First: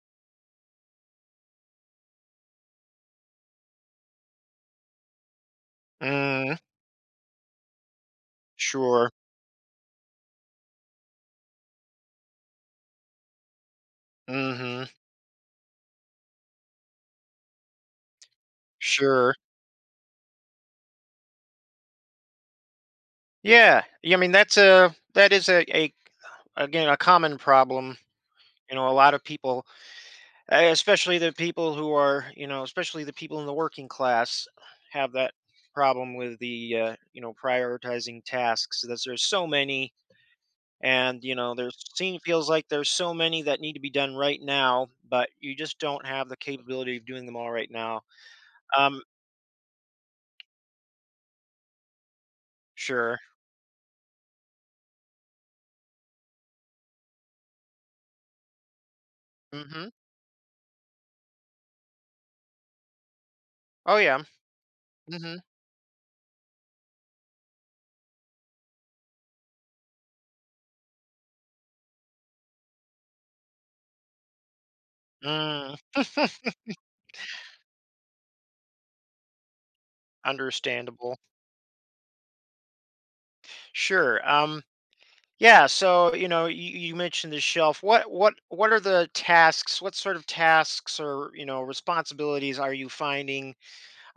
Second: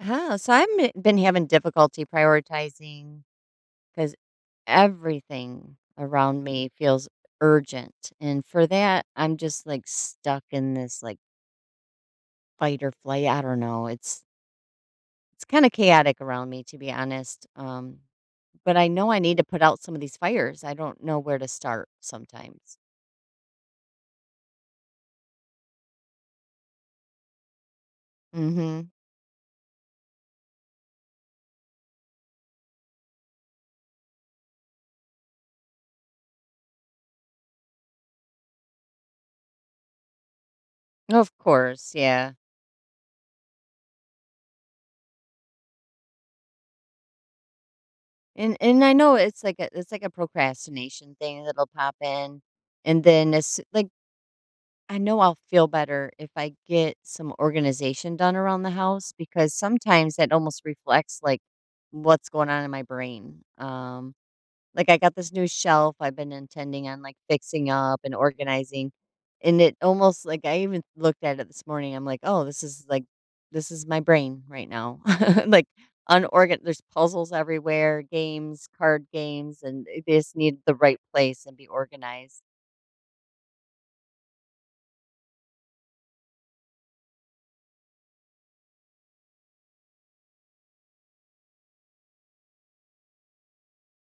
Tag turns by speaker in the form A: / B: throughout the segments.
A: Oh, so I've been having difficulty prioritizing because everything around
B: Mm,
A: me feels urgent. And for that,
B: sure.
A: I'm just like stuck in this like fight or flight. I don't know. It's
B: Mhm.
A: it's kind of chaotic around me, to be honest. But I know I
B: Sure.
A: need to put out some of these fires. I don't know where to start sometimes.
B: Yeah. Yeah, I mean, that is a again, a common problem. You
A: Mm-hmm.
B: know, a lot of people, especially the people who are, you know, especially the people in the working class have that problem with the you know, prioritizing tasks. That there's so many, and you
A: Of
B: know, there's
A: course,
B: seem
A: yeah.
B: feels like there's so many that need to be done right now, but you just don't have the capability of doing them all right now.
A: And I
B: Um,
A: know it's like a procrastination thing that'll pop in. And
B: sure.
A: then it's like I know I'll feel better if I get some organization done around the house, because
B: Mhm.
A: sometimes that almost reflects like what's going on in my brain.
B: Oh yeah.
A: Like, I got this
B: Mhm.
A: new shelf I've been intending on like fixing up and organizing. And it almost like, I even looked at it this morning. I'm like, oh, this is like, this is my brain right now. Like,
B: Mm.
A: there's puzzles everywhere, games, card games, and they just need the right
B: Understandable.
A: place and be organized.
B: Sure. Yeah, so, you know, you mentioned the shelf. What are the tasks? What sort of tasks or, you know, responsibilities are you finding?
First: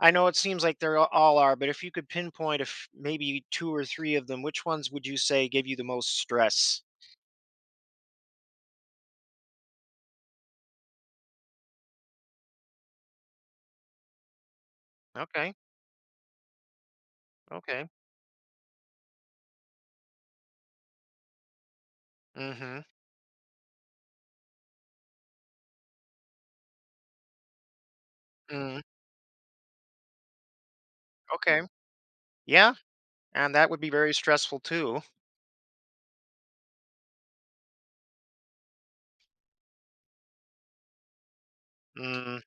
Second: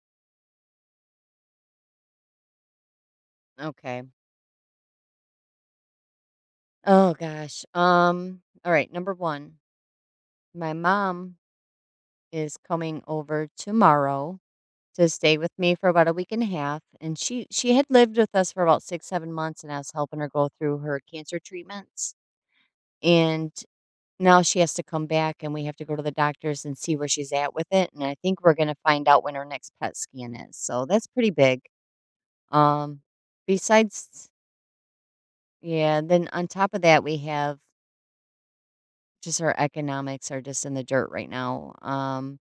B: I know it seems like they're a- all are, but if you could pinpoint if maybe two or
A: Okay.
B: three of them, which ones would you say give you the most stress?
A: Oh gosh. All right, number 1. My mom is coming over tomorrow to stay with
B: Okay.
A: me for about a week and a half, and she had
B: Okay.
A: lived with us for about 6 7 months, and I was helping her go through her cancer treatments.
B: Mhm.
A: And now she has to come back and we have to go to the doctors and see where she's at with it, and I think we're going to
B: Mm.
A: find out when her next pet scan is. So that's pretty big.
B: Okay. Yeah,
A: Um
B: and that would be very
A: besides
B: stressful too.
A: Yeah, then on top of that, we have, just our economics are just in the dirt right now.
B: Mm.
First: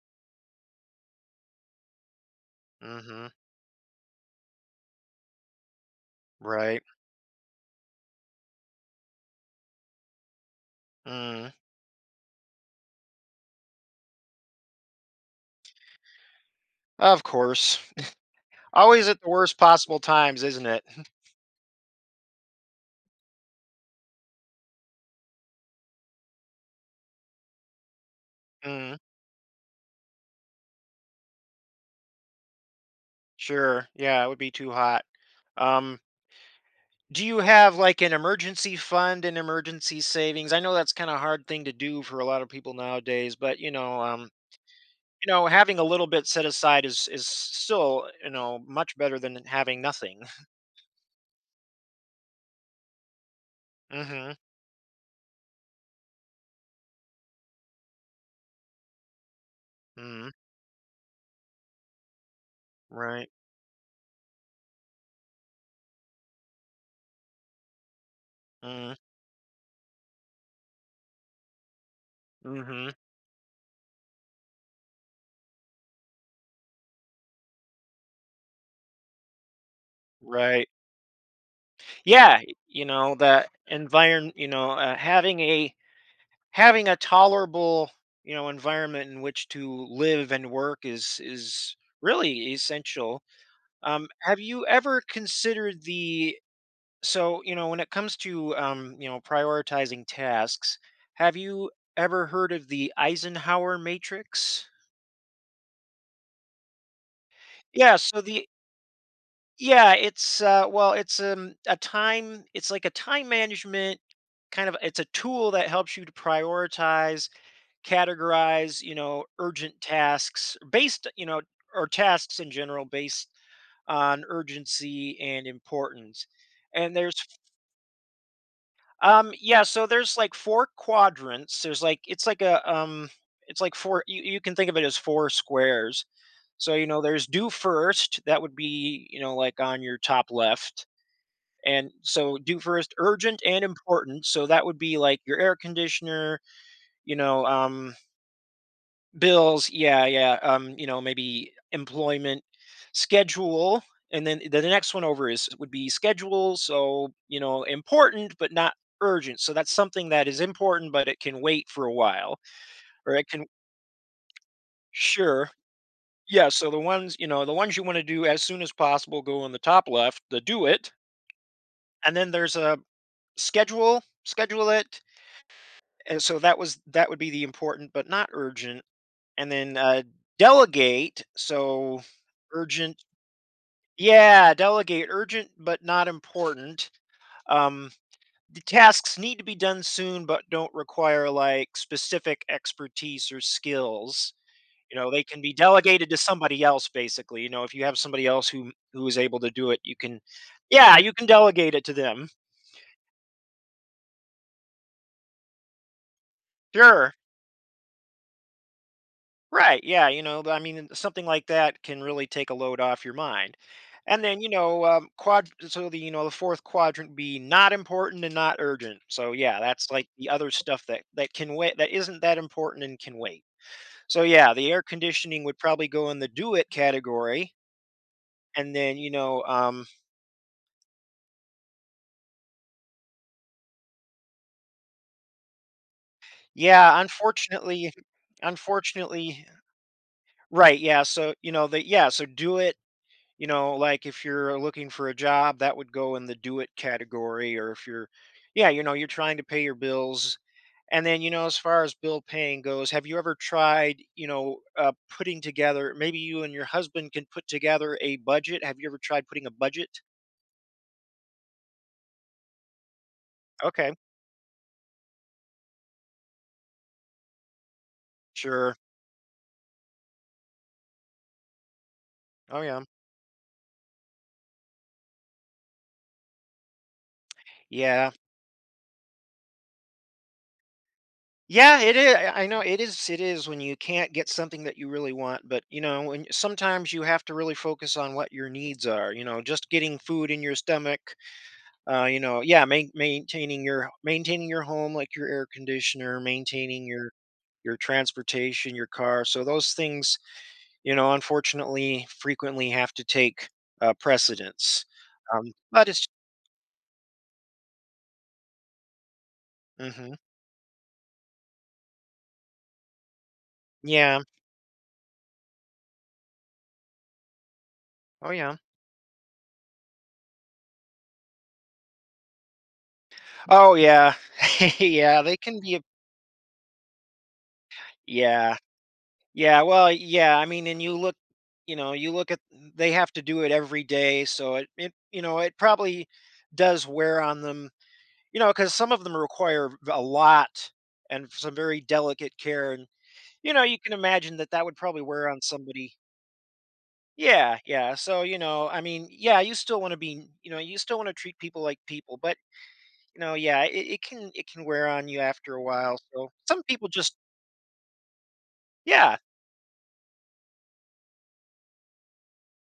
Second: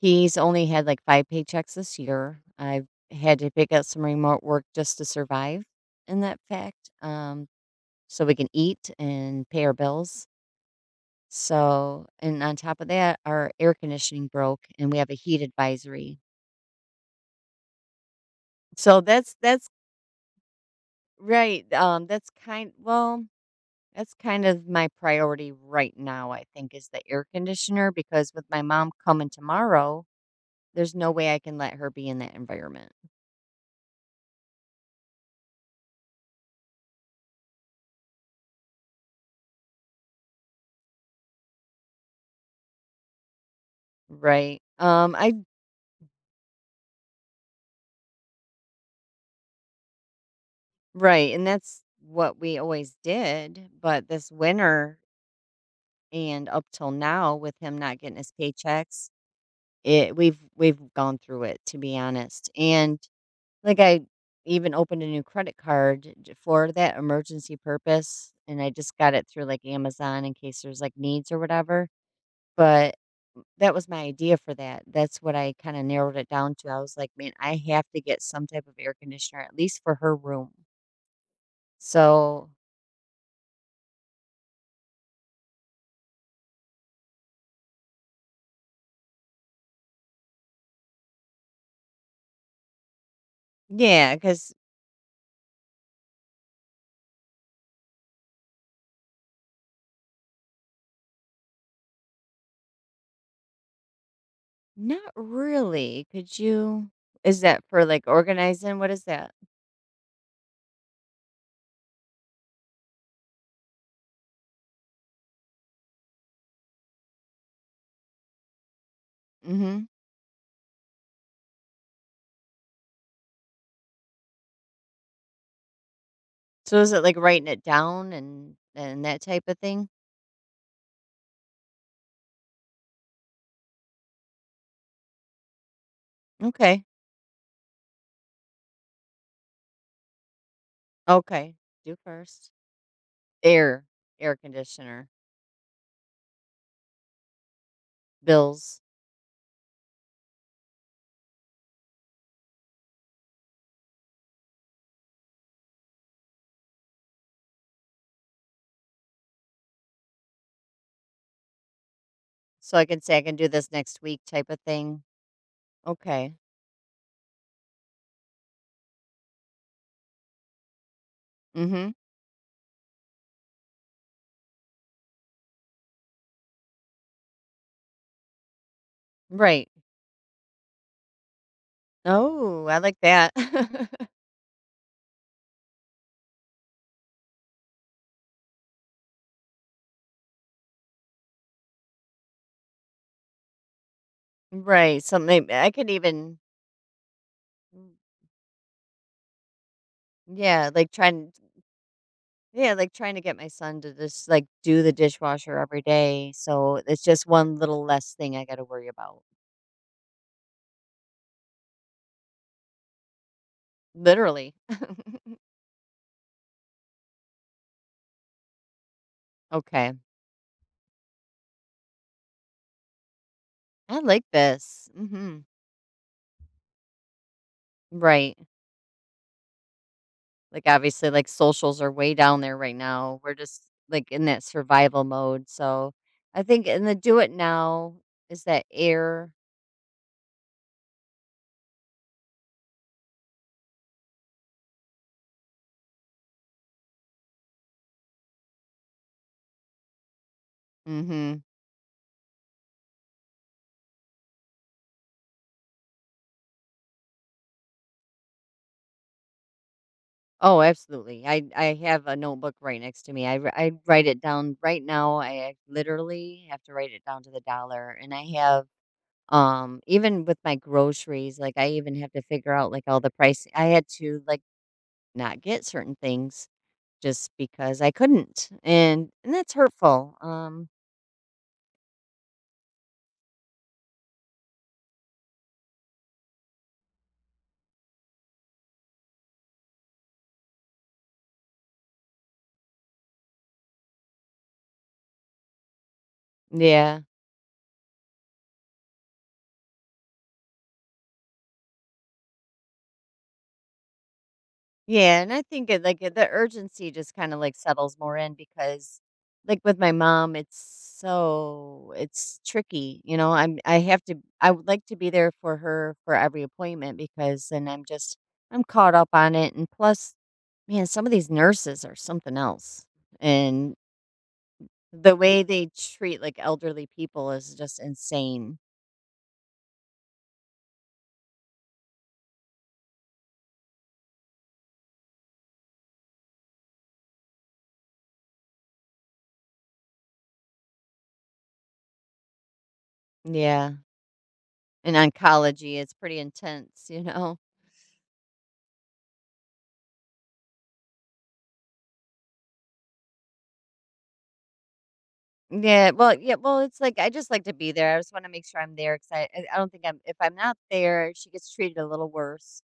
A: He's only had like five paychecks this year. I've
B: Mhm.
A: had to pick up some remote work just to survive, in that
B: Right.
A: fact, so we can eat and pay our bills.
B: Mm.
A: So, and on top of that, our air conditioning broke and we have a heat advisory.
B: Of course.
A: So
B: Always at the
A: that's,
B: worst possible times, isn't it?
A: right. Well, that's kind of my priority right now, I think, is the air conditioner, because with my mom
B: Mm,
A: coming tomorrow, there's no way I can let her be in that environment,
B: sure. Yeah, it would be too hot. Um, do you have like an emergency fund and emergency savings? I know that's kind of hard thing to do for a lot of people nowadays, but
A: right?
B: you
A: I
B: know, having a little bit set aside is still you know much better than having nothing.
A: Right, and that's what we always did, but this
B: Mm-hmm.
A: winter and up till now with him not getting his paychecks, it
B: Mm-hmm.
A: we've gone through it, to be honest. And
B: Right.
A: like I even opened a new credit card for that emergency purpose, and I
B: Mm.
A: just got it through like Amazon in case there's like needs or whatever.
B: Mm-hmm.
A: But that was my idea for that. That's what I kinda narrowed it down to. I was like, "Man, I have to get some type of air conditioner, at least for her room."
B: Right. Yeah.
A: So,
B: You know that environment. You know, having a having a tolerable, you know, environment in which to live and work is really essential.
A: yeah,
B: Have
A: because
B: you ever considered the So, you know, when it comes to you know, prioritizing tasks, have you ever heard of the Eisenhower matrix?
A: not really. Could you Is that for,
B: Yeah,
A: like,
B: so the
A: organizing? What is that?
B: Yeah, it's a time it's like a time management kind of it's a tool that helps you to prioritize categorize, you know, urgent
A: Mhm.
B: tasks based, you know, or tasks in general based on urgency and importance.
A: So is
B: And
A: it,
B: there's
A: like, writing it down and that type of
B: yeah, so
A: thing?
B: there's like four quadrants. There's like it's like four you can think of it as four squares. So
A: Okay.
B: you know there's do first, that would be, you know, like on your top left.
A: Okay.
B: And
A: Do
B: so
A: first.
B: do first urgent and
A: Air
B: important.
A: air
B: So that would be
A: conditioner.
B: like your air conditioner, you know,
A: Bills.
B: Bills, yeah, yeah. You know, maybe employment schedule, and then the next one over is would be schedule. So you know, important but not urgent. So that's something that is important, but it can wait for a while,
A: So I can
B: or
A: say I
B: it
A: can
B: can
A: do this next week type of thing.
B: sure,
A: Okay.
B: yeah. So the ones you know, the ones you want to do as soon as possible go in the top left, the do it,
A: Mhm.
B: and then there's a schedule it. And so that would be the important but not urgent, and
A: Right.
B: then delegate. So
A: Oh, I like
B: urgent
A: that.
B: Yeah, delegate urgent but not important. Um, the tasks need to be done soon but don't require like specific expertise or skills. You
A: Right,
B: know,
A: so
B: they can
A: maybe
B: be
A: I could
B: delegated to
A: even,
B: somebody else basically. You know, if you
A: mm,
B: have somebody else who is able to do it, you can
A: yeah, like,
B: yeah, you can
A: trying
B: delegate it to them.
A: yeah, like, trying to get my son to just, like, do the dishwasher every day, so it's
B: Sure.
A: just one little less thing I gotta worry about.
B: Right. Yeah. You know, I mean, something like that can really take a load off your mind. And then, you
A: Literally.
B: know, quad. So the you know the fourth quadrant be not important and not urgent. So yeah, that's
A: Okay.
B: like the other stuff that can wait. That isn't that important and can wait.
A: I
B: So
A: like
B: yeah, the air
A: this.
B: conditioning
A: Mhm.
B: would probably go in the do it category.
A: Right.
B: And then you know,
A: Like, obviously, like, socials are way down there right now. We're just, like, in that survival mode, so I think in the
B: yeah,
A: do it
B: unfortunately,
A: now is that air
B: unfortunately, right? Yeah. So you know the yeah. So do it you know, like if you're looking for a job, that would go in the do it category. Or if you're, yeah, you know, you're trying to pay your bills. And then, you
A: Mhm.
B: know, as far as bill paying goes, have you ever tried, you know, putting together, maybe you and your husband can put together a budget? Have you ever tried putting a budget?
A: Oh, absolutely. I have a notebook right next to me. I
B: Okay,
A: write it down right now. I literally have to write it down to the dollar. And I have,
B: sure.
A: even with my groceries, like I even have to figure
B: Oh,
A: out
B: yeah.
A: like all the price. I had to like not get certain things, just because I
B: Yeah.
A: couldn't. And that's hurtful.
B: Yeah, it is. I know it is. It is when you can't get something that you really want, but you know, when sometimes you have to really focus on what your needs are. You know, just getting food in your stomach you know, yeah, maintaining your home, like your air conditioner, maintaining
A: Yeah.
B: your transportation, your car. So those things, you know, unfortunately, frequently have to take precedence.
A: Yeah, and I think it
B: But
A: like
B: it's
A: the urgency just kind of like settles more in, because like with my
B: Hmm
A: mom, it's tricky.
B: yeah,
A: I would like to be there for her for every appointment, because then I'm just
B: oh yeah,
A: I'm caught up on it. And plus, man, some of these nurses are something else. And
B: oh yeah,
A: the
B: yeah. They
A: way
B: can
A: they
B: be a
A: treat like elderly people is just
B: yeah,
A: insane.
B: yeah. Well, yeah. I mean, and you look, you know, you look at they have to do it every day, so it you know it probably does wear on them. You know, because some of them require a lot and some very delicate care, and you know,
A: Yeah.
B: you can imagine that that would
A: In
B: probably wear on
A: oncology,
B: somebody.
A: it's pretty intense, you know.
B: Yeah, yeah. So you know, I mean, yeah, you still want to be, you know, you still want to treat people like people, but you know, yeah, it can wear on you after a
A: Yeah,
B: while.
A: well,
B: So
A: yeah, well,
B: some
A: it's
B: people
A: like I
B: just,
A: just like to be there. I just want to make sure I'm there, because
B: yeah,
A: I don't think I'm. If I'm not there, she gets treated a little worse.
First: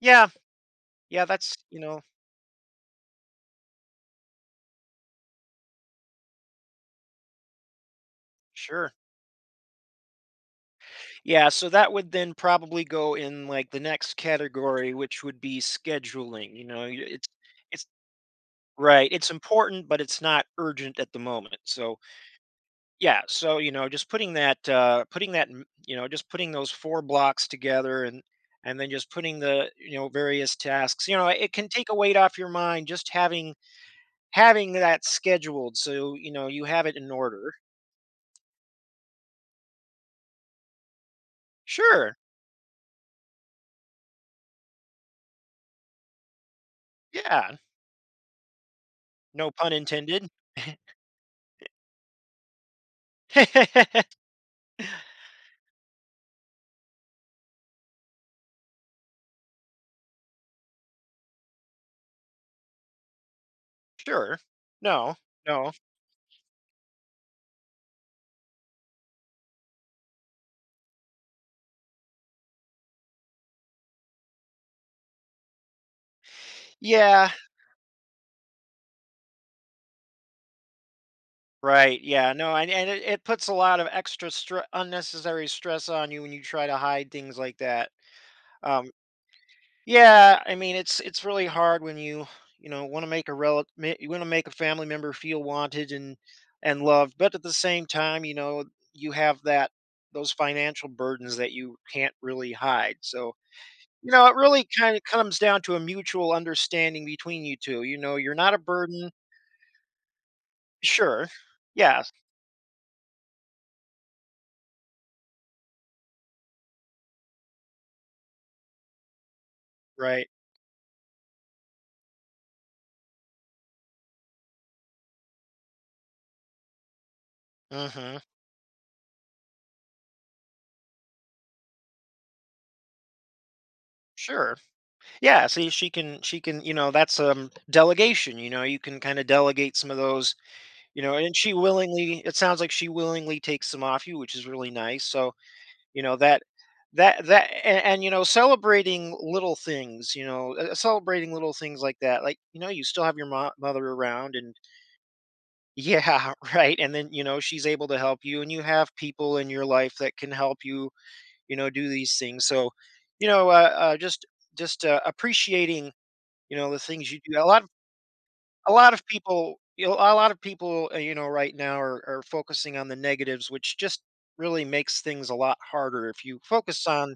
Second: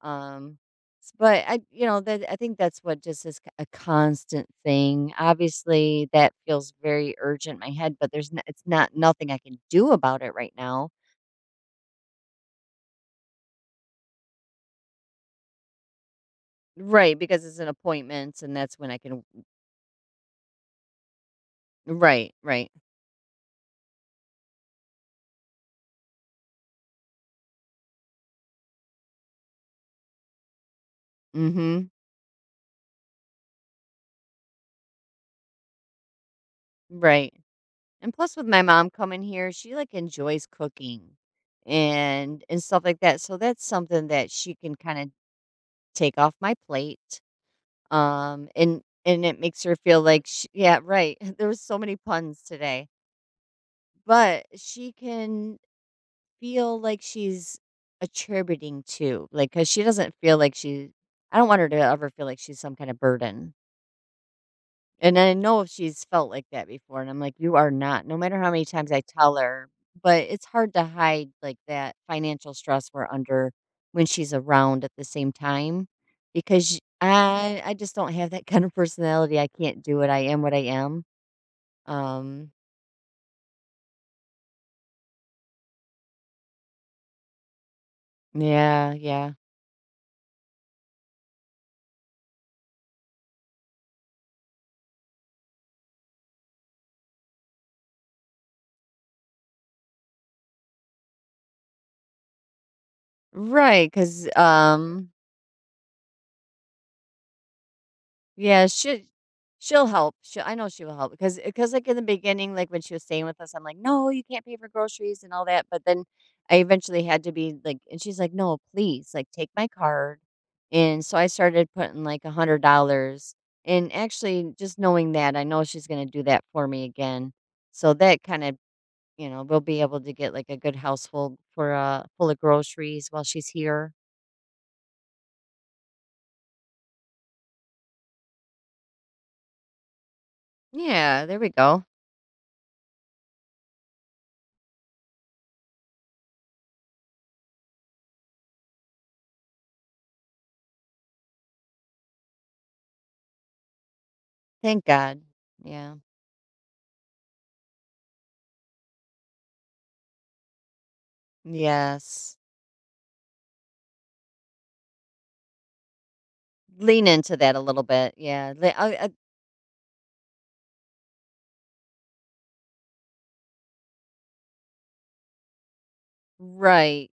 B: yeah,
A: Um,
B: yeah.
A: but
B: That's
A: I,
B: you
A: you know,
B: know,
A: that I think that's what just is a constant thing. Obviously, that feels very urgent in my head, but there's n it's not
B: sure.
A: nothing I can do about it right now,
B: Yeah, so that would then probably go in like the next category, which would be scheduling. You know,
A: right?
B: it's
A: Because it's an
B: it's
A: appointment, and that's when I
B: Right.
A: can.
B: It's important, but it's not urgent at the moment. So
A: Right, right,
B: yeah. So you know, just putting that, you know, just putting those four blocks together, and then just putting the you know various tasks. You know, it can
A: mm-hmm,
B: take a weight off your mind just having having that scheduled. So you know, you have it in
A: right.
B: order.
A: And plus with my mom coming here, she, like, enjoys cooking
B: Sure.
A: and stuff like that, so that's something that she can kinda take off my plate,
B: Yeah.
A: and it
B: No
A: makes
B: pun
A: her feel like
B: intended.
A: she Yeah, right. There was so many puns today, but she can feel like she's attributing to, like, because she doesn't feel like she I don't want her to ever feel like she's some kind of burden.
B: Sure. No.
A: And I know
B: No.
A: she's felt like that before, and I'm like, "You are not." No matter how many times I tell her, but it's hard to hide, like, that financial stress we're under when she's around at the same time, because
B: Yeah.
A: I just don't have that kind of personality. I can't do it, I am what I am.
B: Right, yeah,
A: Um,
B: no, and it puts a lot of extra stre unnecessary stress on you when you try to hide things like that. Um,
A: yeah, yeah.
B: yeah, I mean, it's really hard when you know, wanna make a rel you wanna make a family member feel wanted and loved, but at the same time, you know, you have that those financial burdens that you can't really hide, so,
A: Right,
B: you know,
A: 'cause,
B: it really kinda comes down to a mutual understanding between you 2, you know, you're not a
A: yeah, she
B: burden
A: she'll help. She I know she will help,
B: Sure.
A: because like in the
B: Yes,
A: beginning, like when she was staying with us, I'm like, no, you can't pay for groceries and all that. But then I eventually had to be like, and she's like, no, please, like take my card.
B: right.
A: And so I started putting like $100. And actually, just knowing that, I know she's going to do that for me again. So
B: Mhm.
A: that kind of, you know, we'll be able to get like a good household for full of groceries while she's here.
B: Sure. Yeah, she can, you know, that's delegation. You know, you can kind of delegate some of those, you know,
A: Yeah,
B: and
A: there we
B: she
A: go.
B: willingly. It sounds like she willingly takes some off you, which is really nice. So, you know that, and you know, celebrating little things, you know, celebrating little things like that. Like, you know, you still have your mother around, and
A: Thank God. Yeah.
B: yeah, right. And then you know, she's able to help you, and you have people in your life that can help you, you know, do these
A: Yes.
B: things. So, you know, just appreciating you know, the
A: Lean
B: things you
A: into
B: do
A: that a little bit, yeah, le
B: a lot of
A: I
B: people you know, a lot of people, you know, right now are focusing on the negatives, which just really makes things a lot harder if you focus
A: right.
B: on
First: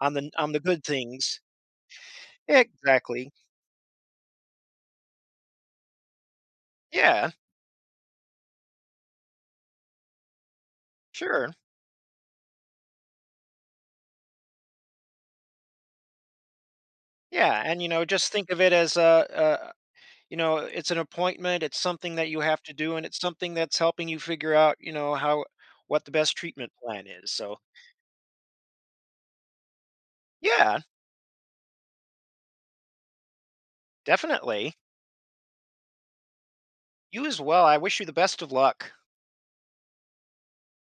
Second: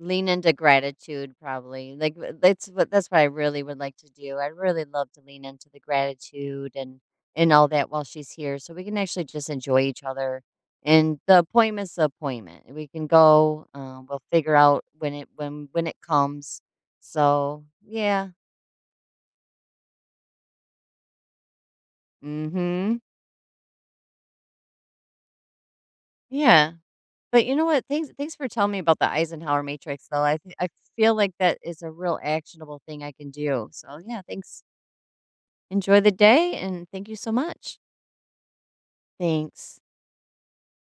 B: on
A: into
B: the good
A: gratitude
B: things.
A: probably, like, w that's what I
B: Exactly.
A: really would like to do. I'd really love to lean into the gratitude and
B: Yeah,
A: and all that while she's here, so we can actually just enjoy each other, and the
B: sure.
A: appointment's the appointment, we can go, we'll figure out when it comes,
B: Yeah,
A: so,
B: and, you know,
A: yeah,
B: just think of it as a you know, it's an appointment, it's something that you have to do,
A: mhm,
B: and it's something that's helping you figure out, you know, how what the best treatment
A: yeah.
B: plan is,
A: But you
B: so,
A: know what? Thanks for telling me about the Eisenhower matrix, though. I
B: yeah,
A: feel like that is a real actionable thing I can do. So, yeah, thanks.
B: definitely.
A: Enjoy the day, and thank you
B: You
A: so
B: as well, I
A: much.
B: wish you the best of luck.
A: Thanks.